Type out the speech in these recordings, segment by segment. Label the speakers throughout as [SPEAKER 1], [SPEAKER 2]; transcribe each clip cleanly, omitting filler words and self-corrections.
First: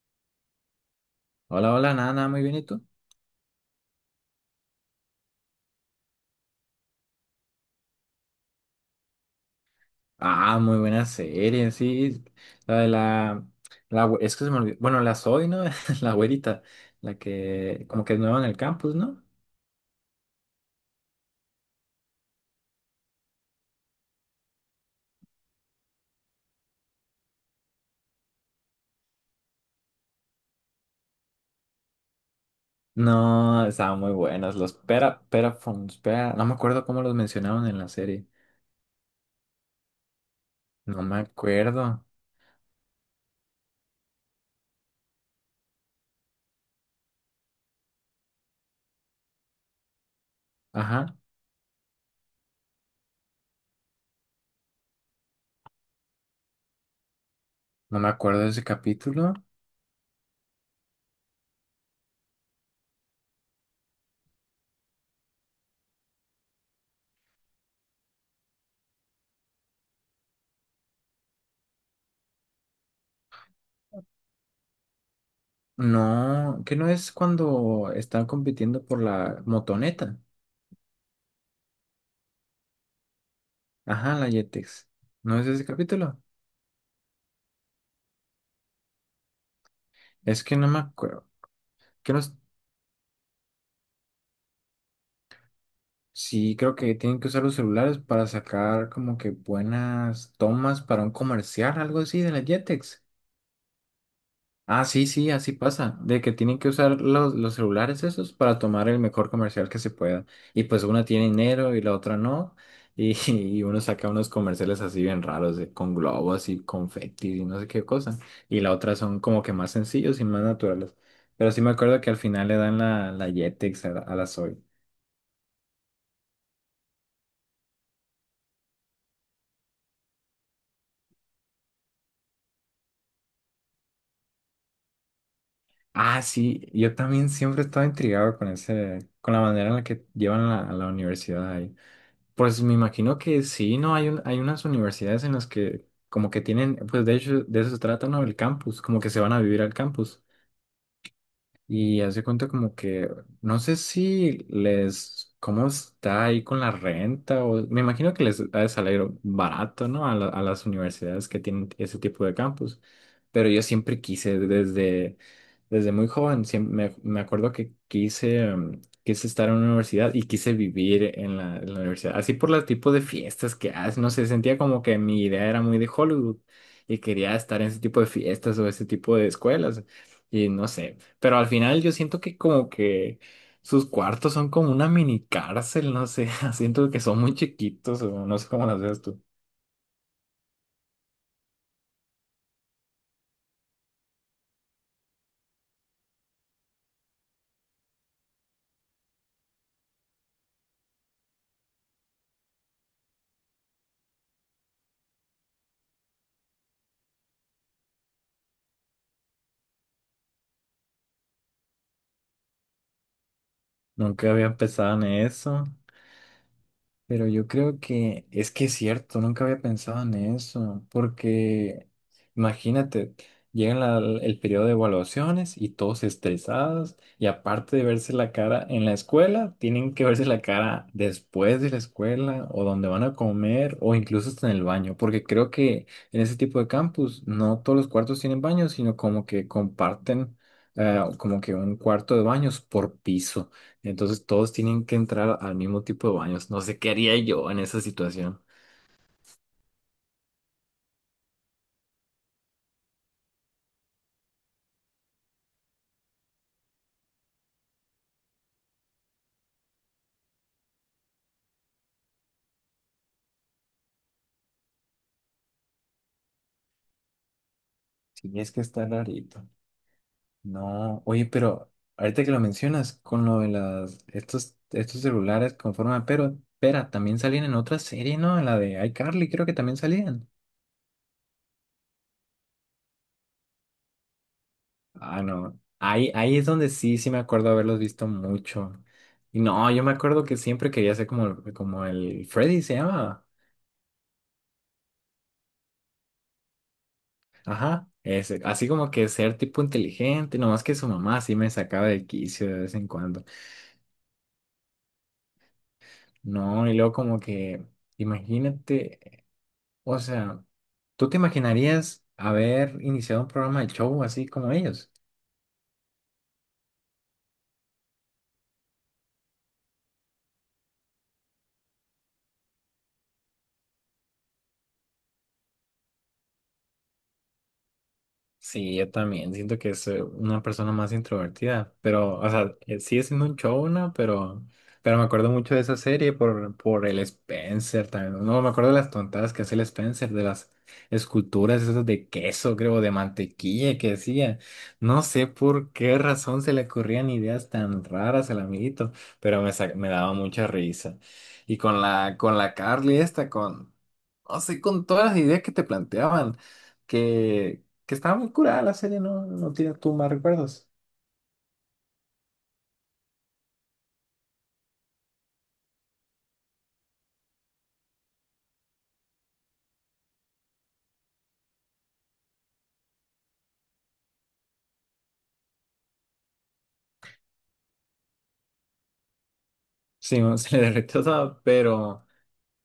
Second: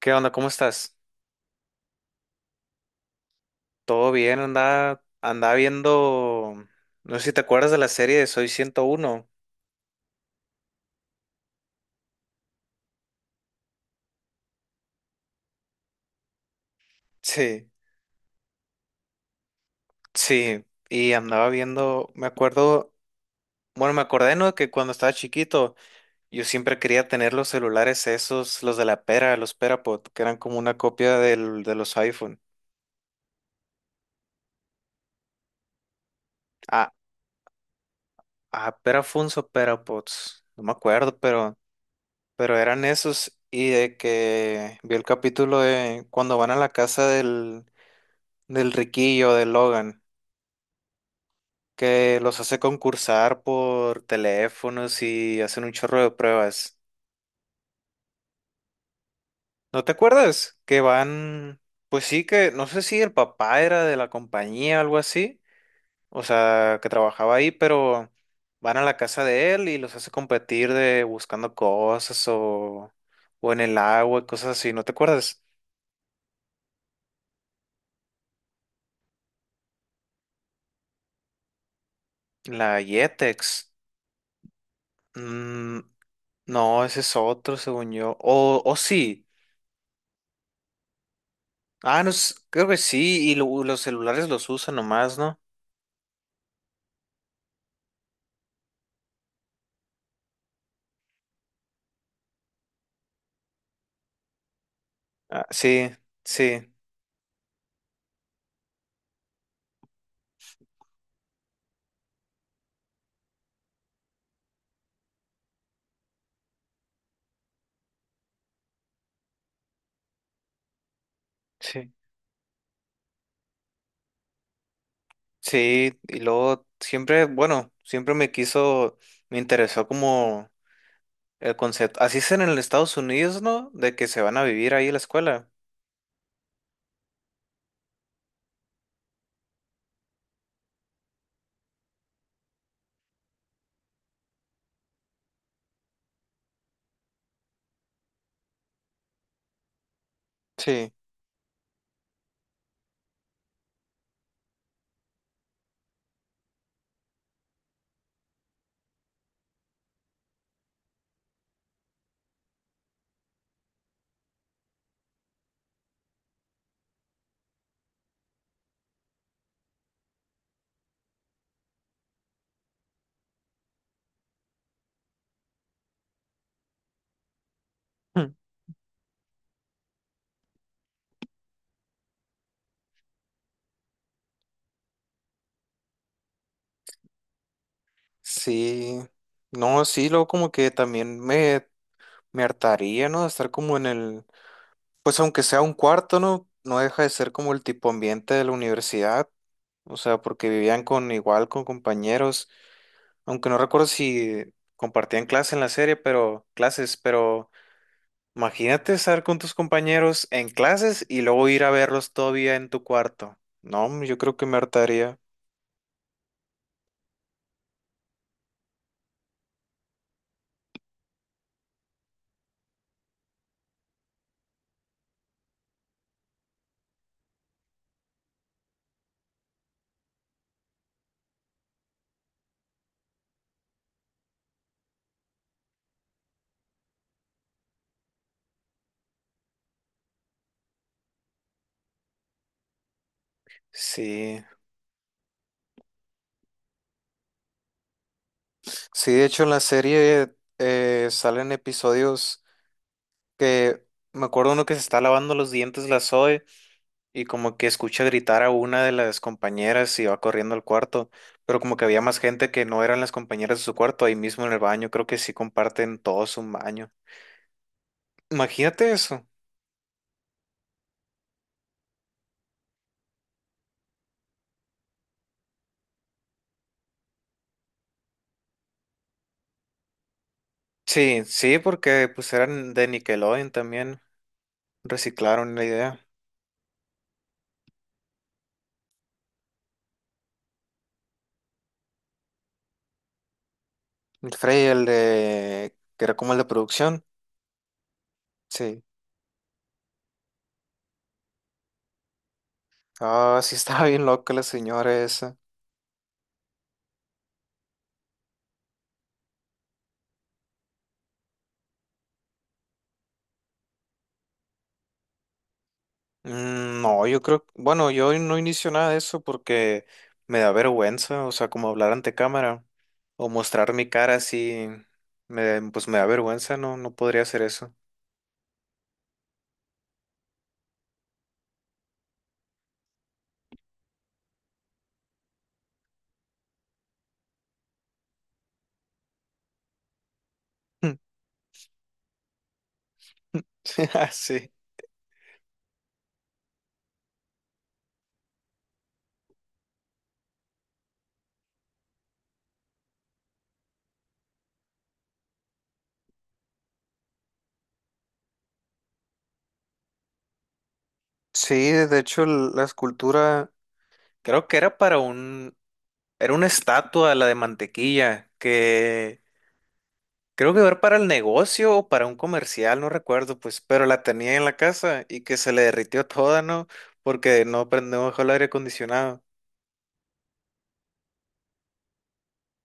[SPEAKER 1] ¿Qué onda? ¿Cómo estás?
[SPEAKER 2] Hola, hola, nada, nada, muy bien, ¿y tú?
[SPEAKER 1] ¿Todo bien? Andaba viendo, no sé si te acuerdas de la serie de Soy 101.
[SPEAKER 2] Ah, muy buena serie, sí. La de la, es que se me olvidó. Bueno, la Zoe, ¿no? La güerita, la
[SPEAKER 1] Sí,
[SPEAKER 2] que como que es nueva en el campus, ¿no?
[SPEAKER 1] sí, y andaba viendo, me acuerdo, bueno, me acordé, ¿no? Que cuando estaba chiquito, yo siempre quería tener los celulares esos, los de la pera, los Perapod, que eran como una copia de los iPhone.
[SPEAKER 2] No, estaban muy buenas. Los pera, Phones, pera, no me acuerdo
[SPEAKER 1] Ah,
[SPEAKER 2] cómo los mencionaban en la serie.
[SPEAKER 1] Perafunes o Perapods, no me
[SPEAKER 2] No me
[SPEAKER 1] acuerdo,
[SPEAKER 2] acuerdo.
[SPEAKER 1] pero eran esos. Y de que vi el capítulo de cuando van a la casa del Riquillo, de Logan,
[SPEAKER 2] Ajá,
[SPEAKER 1] que los hace concursar por teléfonos y hacen un chorro de pruebas.
[SPEAKER 2] no me acuerdo de ese capítulo.
[SPEAKER 1] ¿No te acuerdas? Que van, pues sí que, no sé si el papá era de la compañía o algo así, o sea, que trabajaba ahí, pero van a la casa de él y los hace competir de buscando cosas o en el agua y cosas así, ¿no te acuerdas?
[SPEAKER 2] No, que no es cuando están compitiendo por la motoneta.
[SPEAKER 1] La Yetex.
[SPEAKER 2] Ajá, la Yetex. ¿No es ese
[SPEAKER 1] Mm,
[SPEAKER 2] capítulo?
[SPEAKER 1] no, ese es otro, según yo. O sí.
[SPEAKER 2] Es que no me acuerdo.
[SPEAKER 1] Ah, no, s- creo que sí, y lo- los celulares los usan nomás, ¿no?
[SPEAKER 2] Sí, creo que tienen que usar los celulares para sacar como que buenas tomas para un comercial, algo así de la Jetex. Ah, sí, sí,
[SPEAKER 1] Ah,
[SPEAKER 2] así
[SPEAKER 1] sí,
[SPEAKER 2] pasa, de que tienen que
[SPEAKER 1] sí,
[SPEAKER 2] usar los celulares esos para tomar el mejor comercial que se pueda. Y pues una tiene dinero y la otra no. Y y uno saca unos comerciales así bien raros, de, con globos y confetis y no sé qué cosa. Y la otra son como que más sencillos y más naturales. Pero sí me
[SPEAKER 1] sí,
[SPEAKER 2] acuerdo que al final le dan la Jetex a, a la Zoe.
[SPEAKER 1] sí, y luego siempre, bueno, me interesó como el concepto, así es en el Estados Unidos, ¿no? De que se van a vivir ahí a la escuela.
[SPEAKER 2] Ah, sí, yo también siempre estaba intrigado con ese, con la manera en la que llevan a a la universidad ahí. Pues me imagino que sí, ¿no? Hay unas universidades en las que como que tienen, pues de hecho de eso se trata, ¿no? El campus, como que se van a vivir al campus.
[SPEAKER 1] Sí.
[SPEAKER 2] Y hace cuenta como que, no sé si les, cómo está ahí con la renta, o me imagino que les ha de salir barato, ¿no? A, a las universidades que tienen ese tipo de campus. Pero yo siempre quise, desde, desde muy joven, me, acuerdo que quise, quise estar en una universidad y quise vivir en en la universidad. Así por el tipo de fiestas que hacen, no sé, sentía como que mi idea era muy de Hollywood y quería estar en ese tipo de
[SPEAKER 1] Mm.
[SPEAKER 2] fiestas o ese tipo de escuelas. Y no sé, pero al final yo siento que como que sus cuartos son como una mini cárcel, no sé, siento que son muy chiquitos, o no sé cómo las
[SPEAKER 1] Sí,
[SPEAKER 2] ves tú.
[SPEAKER 1] no, sí, luego como que también me hartaría, ¿no? De estar como en el, pues aunque sea un cuarto, ¿no? No deja de ser como el tipo ambiente de la universidad, o sea, porque vivían con igual, con compañeros. Aunque no recuerdo si compartían clase en la serie, pero clases, pero imagínate estar con tus compañeros en clases y luego ir a verlos todavía en tu cuarto. No, yo
[SPEAKER 2] Nunca
[SPEAKER 1] creo que
[SPEAKER 2] había
[SPEAKER 1] me
[SPEAKER 2] pensado en
[SPEAKER 1] hartaría.
[SPEAKER 2] eso. Pero yo creo que es cierto, nunca había pensado en eso, porque imagínate, llega el periodo de evaluaciones y todos estresados, y aparte de verse la cara en la escuela, tienen que verse la cara después de la escuela, o donde van a comer, o incluso hasta en el baño, porque creo que en ese tipo de campus no todos los cuartos tienen baños, sino como que comparten como que un cuarto de baños por piso. Entonces
[SPEAKER 1] Sí.
[SPEAKER 2] todos tienen que entrar al mismo tipo de baños. No sé qué haría yo en esa situación.
[SPEAKER 1] Sí, de hecho en la serie salen episodios que me acuerdo uno que se está lavando los dientes la Zoe y como que escucha gritar a una de las compañeras y va corriendo al cuarto, pero como que había más gente que no eran las compañeras de su cuarto ahí mismo en el baño, creo que sí comparten todos un baño.
[SPEAKER 2] Sí, es que está
[SPEAKER 1] Imagínate eso.
[SPEAKER 2] rarito. No, oye, pero ahorita que lo mencionas, con lo de las, estos celulares con forma de pero, pera, también salían en otra serie, ¿no? En la de iCarly, creo que también salían.
[SPEAKER 1] Sí, sí, porque pues eran de Nickelodeon también.
[SPEAKER 2] Ah,
[SPEAKER 1] Reciclaron
[SPEAKER 2] no.
[SPEAKER 1] la idea.
[SPEAKER 2] Ahí es donde sí, sí me acuerdo haberlos visto mucho. Y no, yo me acuerdo que siempre quería ser como, como el Freddy, se llama.
[SPEAKER 1] El Frey, el de... que era como el de producción.
[SPEAKER 2] Ajá, ese, así
[SPEAKER 1] Sí.
[SPEAKER 2] como que ser tipo inteligente, nomás que su mamá sí me sacaba del quicio de vez en cuando.
[SPEAKER 1] Ah, sí estaba bien loca la señora esa.
[SPEAKER 2] No, y luego como que, imagínate, o sea, ¿tú te imaginarías haber iniciado un programa de show así como ellos?
[SPEAKER 1] Mm, no, yo creo... Bueno, yo no inicio nada de eso porque me da vergüenza. O sea, como hablar ante cámara o mostrar mi cara pues me da vergüenza. No, no podría hacer eso.
[SPEAKER 2] Sí, yo también siento que es una persona más introvertida, pero, o sea, sigue siendo un showna, pero me acuerdo mucho de esa serie por el Spencer también. No, me acuerdo de las tontadas que hace el Spencer, de las
[SPEAKER 1] Mm.
[SPEAKER 2] esculturas esas de queso, creo, de mantequilla que hacía.
[SPEAKER 1] Sí.
[SPEAKER 2] No sé por qué razón se le ocurrían ideas tan raras al amiguito, pero me, me daba mucha risa. Y con la Carly esta, con, no sé, con todas las ideas que te planteaban. que que estaba muy curada la serie, no, no tienes tú más recuerdos.
[SPEAKER 1] Sí, de hecho, la escultura creo que era para un, era una estatua, la de mantequilla, que creo que era para el negocio o para un comercial, no recuerdo, pues, pero la tenía en la casa y que se le derritió toda, ¿no? Porque no prendió el aire acondicionado.
[SPEAKER 2] Sí, no, se le derretió todo,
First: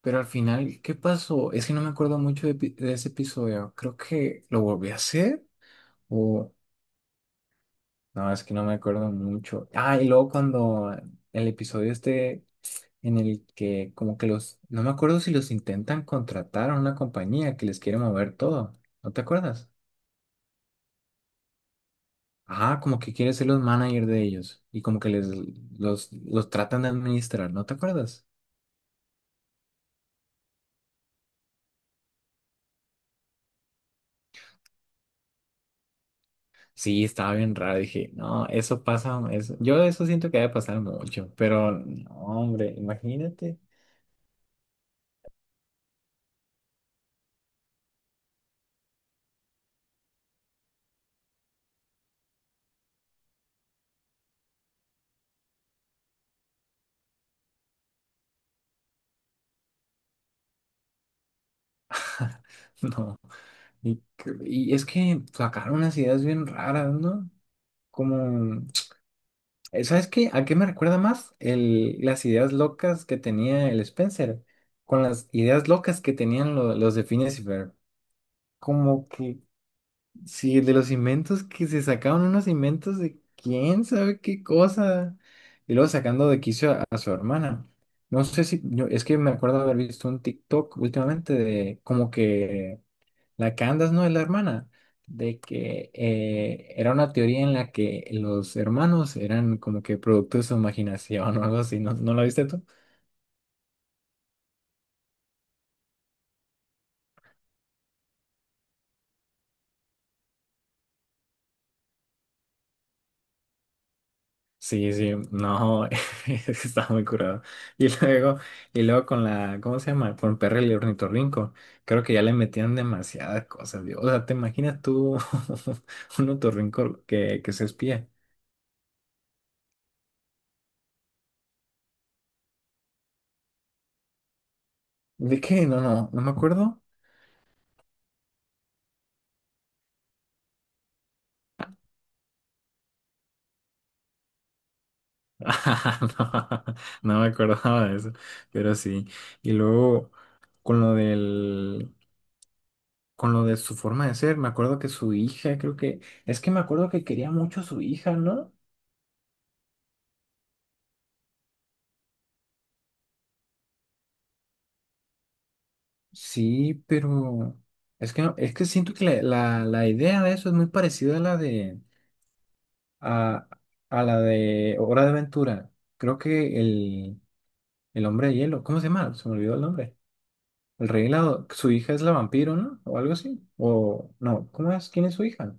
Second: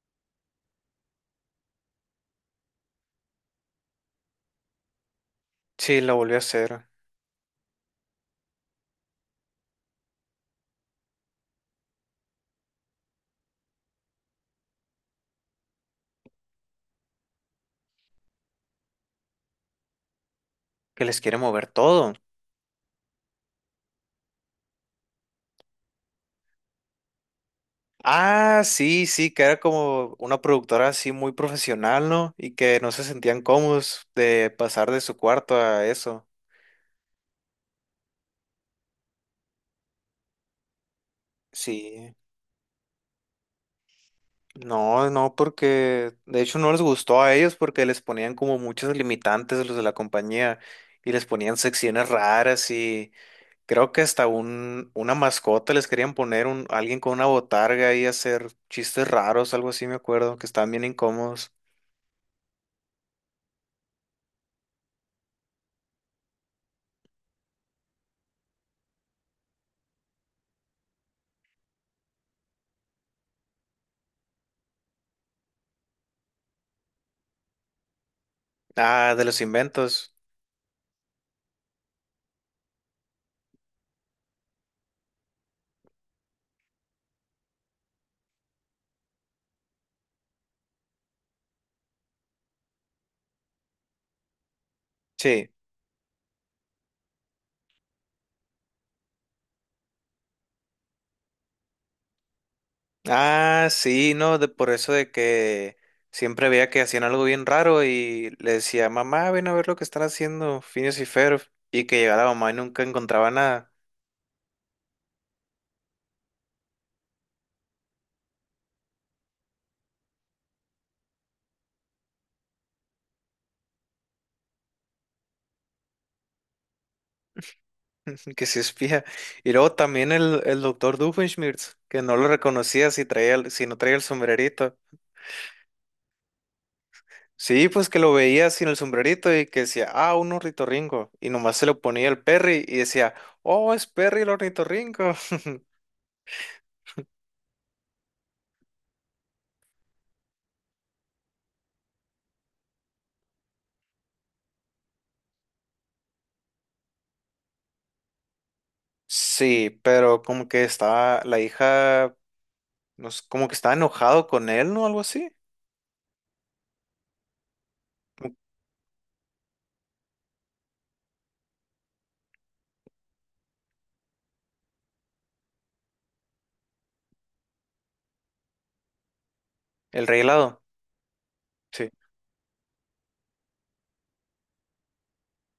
[SPEAKER 2] pero al final, ¿qué pasó? Es que no me acuerdo mucho de, de ese episodio. Creo que lo volví a hacer
[SPEAKER 1] Sí, la volvió a
[SPEAKER 2] o...
[SPEAKER 1] hacer.
[SPEAKER 2] No, es que no me acuerdo mucho. Ah, y luego cuando el episodio este en el que como que los... No me acuerdo si los intentan contratar a una compañía que les quiere mover todo. ¿No te acuerdas?
[SPEAKER 1] Que les quiere mover todo.
[SPEAKER 2] Ajá, como que quiere ser los manager de ellos y como que les los tratan de administrar, ¿no te acuerdas?
[SPEAKER 1] Ah, sí, sí, que era como una productora así muy profesional, ¿no? Y que no se sentían cómodos de pasar de su cuarto a eso.
[SPEAKER 2] Sí, estaba bien raro. Dije, no, eso pasa. Eso, yo de eso siento que debe pasar mucho, pero no,
[SPEAKER 1] Sí.
[SPEAKER 2] hombre, imagínate.
[SPEAKER 1] No, no, porque de hecho no les gustó a ellos porque les ponían como muchos limitantes a los de la compañía y les ponían secciones raras y creo que hasta una mascota les querían poner alguien con una botarga y hacer chistes raros, algo así me acuerdo, que estaban bien incómodos.
[SPEAKER 2] No. Y, y es que sacaron unas ideas bien raras, ¿no? Como, ¿sabes qué? ¿A qué me recuerda más? El, las ideas locas que tenía el Spencer, con las ideas locas que tenían los de Phineas y Ferb. Como
[SPEAKER 1] Ah, de los
[SPEAKER 2] que
[SPEAKER 1] inventos.
[SPEAKER 2] sí, el de los inventos que se sacaron unos inventos de quién sabe qué cosa. Y luego sacando de quicio a su hermana. No sé si, es que me acuerdo haber visto un TikTok últimamente de como que la Candace no es la hermana, de
[SPEAKER 1] Sí.
[SPEAKER 2] que era una teoría en la que los hermanos eran como que producto de su imaginación o algo así. ¿No, no la viste tú?
[SPEAKER 1] Ah, sí, no, de por eso de que siempre veía que hacían algo bien raro y le decía, mamá, ven a ver lo que están haciendo, Phineas y Ferb, y que llegaba la mamá y nunca encontraba nada.
[SPEAKER 2] Sí, sí, no, está muy curado. Y luego, y luego con la, ¿cómo se llama? Con Perry el ornitorrinco, creo que ya le metían demasiadas cosas, Dios. O sea, ¿te imaginas tú un ornitorrinco que se espía?
[SPEAKER 1] Que se espía. Y luego también el doctor Doofenshmirtz, que no lo reconocía si traía, si no traía el sombrerito.
[SPEAKER 2] ¿De qué? No, no, no me acuerdo.
[SPEAKER 1] Sí, pues que lo veía sin el sombrerito y que decía, ah, un ornitorrinco. Y nomás se lo ponía el Perry y decía, oh, es Perry el ornitorrinco.
[SPEAKER 2] Ah, no, no me acordaba de eso, pero sí. Y luego, con lo del, con lo de su forma de ser, me acuerdo que su hija, creo que, es que me acuerdo que quería mucho a su hija, ¿no?
[SPEAKER 1] Sí, pero como que estaba la hija, no sé, como que estaba enojado con él, ¿no? Algo así.
[SPEAKER 2] Sí, pero es que no- es que siento que la idea de eso es muy parecida a, a la de Hora de Aventura. Creo que el hombre de hielo, ¿cómo se llama? Se me olvidó el nombre.
[SPEAKER 1] El rey helado.
[SPEAKER 2] El rey helado, su
[SPEAKER 1] Sí.
[SPEAKER 2] hija es la vampiro, ¿no? O algo así. O no, ¿cómo es? ¿Quién es su hija?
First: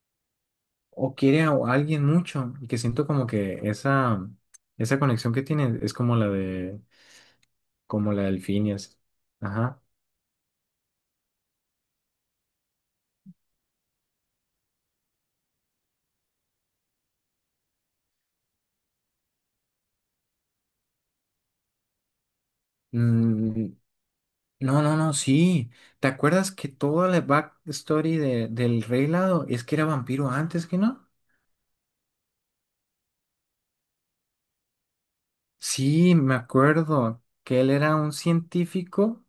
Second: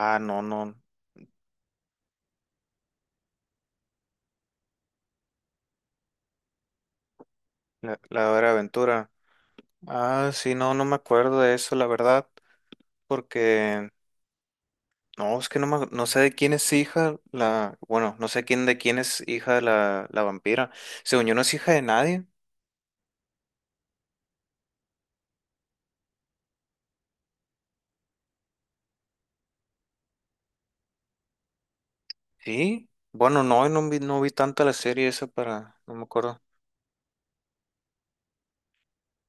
[SPEAKER 1] Ah, no, no.
[SPEAKER 2] O quiere a alguien mucho, y que siento como que esa conexión que tiene es como la de
[SPEAKER 1] La,
[SPEAKER 2] como la
[SPEAKER 1] la
[SPEAKER 2] del
[SPEAKER 1] hora de
[SPEAKER 2] Phineas.
[SPEAKER 1] aventura.
[SPEAKER 2] Ajá.
[SPEAKER 1] Ah, sí, no, no me acuerdo de eso, la verdad, porque no, es que no, me- no sé de quién es hija la... Bueno, no sé quién de quién es hija la vampira. Según yo no es hija de nadie.
[SPEAKER 2] Mm, no, no, no, sí. ¿Te acuerdas que toda la backstory de, del Rey Helado es que era vampiro antes que no?
[SPEAKER 1] Sí. Bueno, no, no vi, no vi tanto la serie esa para... No me
[SPEAKER 2] Sí, me
[SPEAKER 1] acuerdo.
[SPEAKER 2] acuerdo que él era un científico.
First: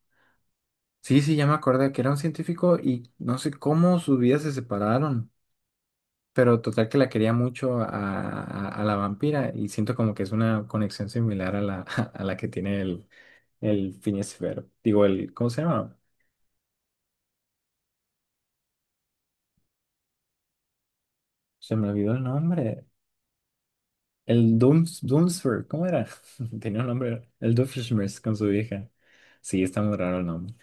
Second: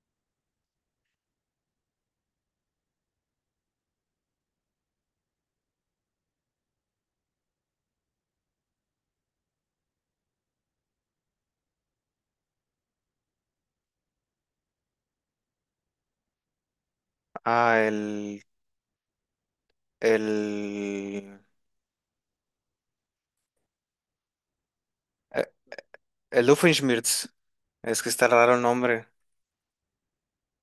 [SPEAKER 2] Sí, sí, ya me acordé que era un científico y no sé cómo sus vidas se separaron. Pero total que la quería mucho a, a la vampira y siento como que es una conexión similar a la, a la que tiene el Phineas y Ferb. Digo, el, ¿cómo se llama?
[SPEAKER 1] Ah, el... El...
[SPEAKER 2] Se me olvidó el nombre. El dooms
[SPEAKER 1] eh,
[SPEAKER 2] Dunsfer, ¿cómo era?
[SPEAKER 1] el
[SPEAKER 2] Tenía un
[SPEAKER 1] Doofenshmirtz.
[SPEAKER 2] nombre, el
[SPEAKER 1] Es que
[SPEAKER 2] Doofenshmirtz
[SPEAKER 1] está
[SPEAKER 2] con su
[SPEAKER 1] raro el
[SPEAKER 2] vieja.
[SPEAKER 1] nombre.
[SPEAKER 2] Sí, está muy raro el nombre.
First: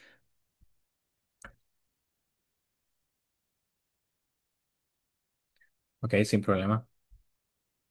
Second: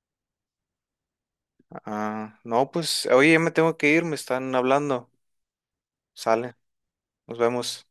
[SPEAKER 1] Ah, no, pues, oye, ya me tengo que ir, me están hablando.
[SPEAKER 2] Ok, sin
[SPEAKER 1] Sale,
[SPEAKER 2] problema.
[SPEAKER 1] nos vemos.